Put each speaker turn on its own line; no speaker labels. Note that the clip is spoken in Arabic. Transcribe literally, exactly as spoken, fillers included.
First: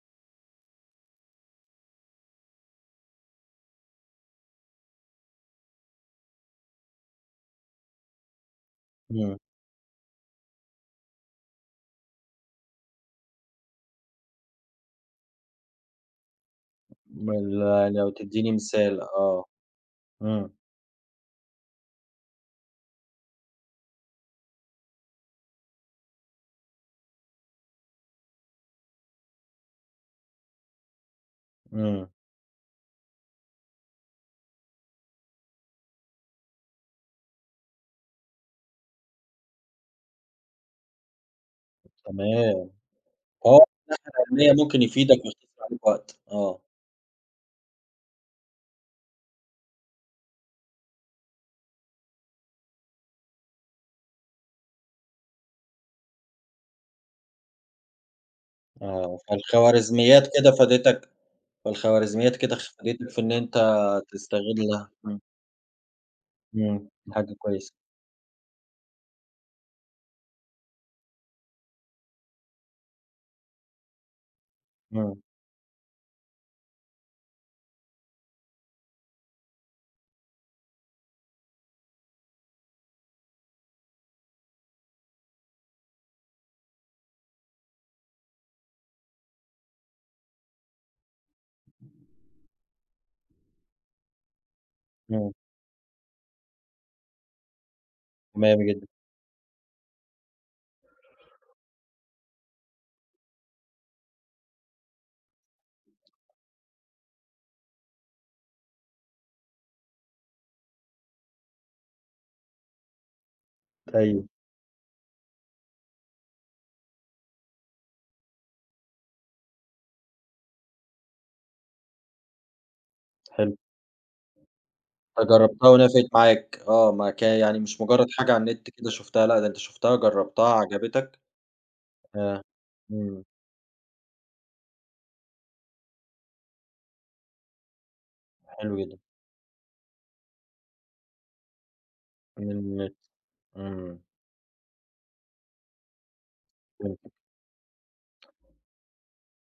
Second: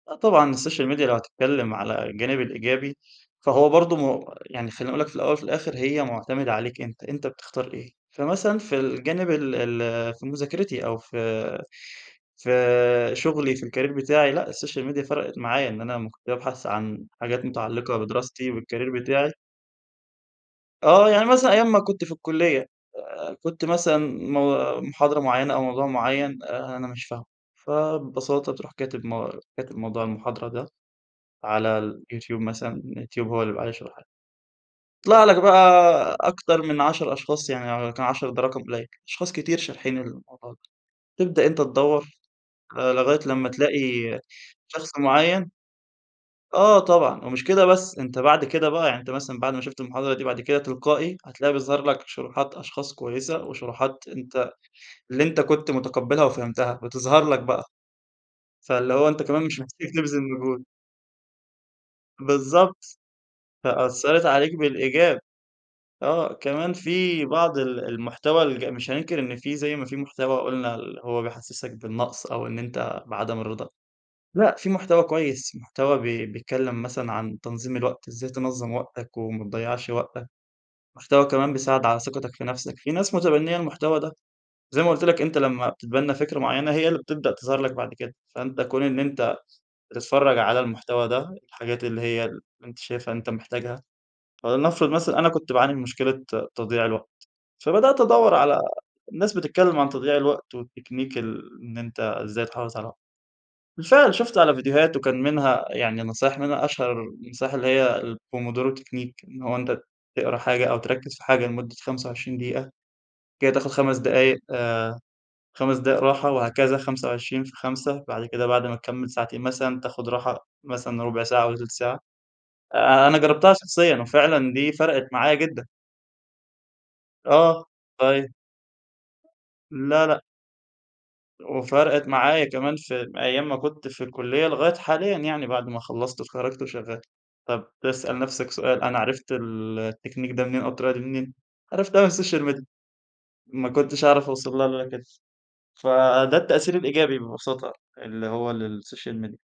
آه طبعًا الsocial media لو هتتكلم على الجانب الإيجابي فهو برضو م يعني خليني أقول لك في الأول وفي الآخر هي معتمدة عليك أنت، أنت بتختار إيه. فمثلًا في الجانب
إمم.
ال ال في مذاكرتي أو في في شغلي في الcareer بتاعي، لأ الsocial media فرَقِت معايا إن أنا كنت بابحث عن
ما
حاجات
ال
متعلقة
لو
بدراستي
تديني مثال
والcareer بتاعي.
آه. إمم.
آه، يعني مثلًا أيام ما كنت في الكلية، آآ كنت مثلًا م محاضرة معينة أو موضوع معين آآ، أنا مش فاهمه. فببساطة تروح كاتب م كاتب موضوع المحاضرة ده، على
إمم.
اليوتيوب مثلًا اليوتيوب هو اللي بيبقى عليه شرحها. يطلع لك بقى أكتر من عشر أشخاص يعني يمكن عشرة ده رقم قليل. أشخاص كتير شارحين الموضوع ده. تبدأ أنت تدوَّر
تمام،
لغاية لما
آه، ده من
تلاقي
الناحية العلمية ممكن
شخص
يفيدك
معيَّن
ويختصر عليك وقت، آه.
آه طبعًا ومش كده بس أنت بعد كده بقى يعني أنت مثلًا بعد ما شُفت المحاضرة دي، بعد كده تلقائي هتلاقي بيظهر لك شروحات أشخاص كويسة، وشروحات أنت اللي أنت كنت مُتقبلها وفهمتها بتظهر لك بقى. فاللي هو
آه،
أنت كمان مش محتاج تبذِل
فالخوارزميات كده
مجهود.
فادِتك فالخوارزميات كده
بالضبط،
فادتِك في إن أنت
فأثّرت عليك
تستغلها،
بالإيجاب.
إمم.
آه كمان
امم، دي
في
حاجة
بعض
كويسة.
ال المحتوى الج مش هننكر إن في زي ما في محتوى قُلنا اللي هو بيحسسك بالنقص أو إن أنت بعدم الرضا. لأ في محتوى
امم.
كويس محتوى بي بيتكلم مثلًا عن تنظيم الوقت إزاي تنظم وقتك وما تضيّعش وقتك. محتوى كمان بيساعد على ثقتك في نفسك. في ناس متبنية المحتوى ده. زي ما قُلت لك أنت لما بتتبنى فكرة معينة هي اللي بتبدأ تظهر لك بعد كده. فأنت كون إن أنت بتتفرج على المحتوى ده، الحاجات اللي هي اللي أنت شايفها أنت محتاجها. فلنفرض مثلًا أنا
امم.
كنت باعاني من مشكلة تضييع الوقت، فبدأت أدوّر
تمام
على
جدًا.
ناس بتتكلم عن تضييع الوقت والتكنيك ال إن أنت ازاي تحافظ على وقتك. بالفعل شُفت على فيديوهات وكان منها يعني نصايح منها أشهر النصايح اللي هي الPomodoro Technique إن هو أنت تقرا حاجة أو تركز في حاجة لمدة خمسة وعشرين دقيقة بعد كده تاخد خمس
طيب.
دقايق آآ خمس دقايق راحة وهكذا خمسة وعشرين في خمسة. بعد كده بعد ما تكمل ساعتين مثلًا تاخد راحة مثلًا رُبع ساعة والّا تلت ساعة. آآ أنا جربتها
حلو.
شخصيًا وفعلًا دي فرقِت معايا جدًا.
فجربتها ونفعِت معاك آه، ما كان يعني
آه
مش مُجرد
طيب.
حاجة على النت كده شُفتها، لأ ده أنت شُفتها
لا لا.
جربتها عجبتك
وفرِقت
آه،
معايا كمان في
امم.
أيام ما كنت في الكلية، لغاية حاليًا يعني بعد ما خلصت واتخرجت وشغال. طَب تسأل نفسك
حلو
سؤال أنا
جدًا.
عرفت ال التكنيك ده منين؟ أو الطريقة دي منين؟ عرفتها من
من
الsocial media.
النت،
ما
إمم.
كنتش هاعرف أوصل لها إلا كده، فده التأثير
فهمتك.
الإيجابي ببساطة اللي هو للsocial media.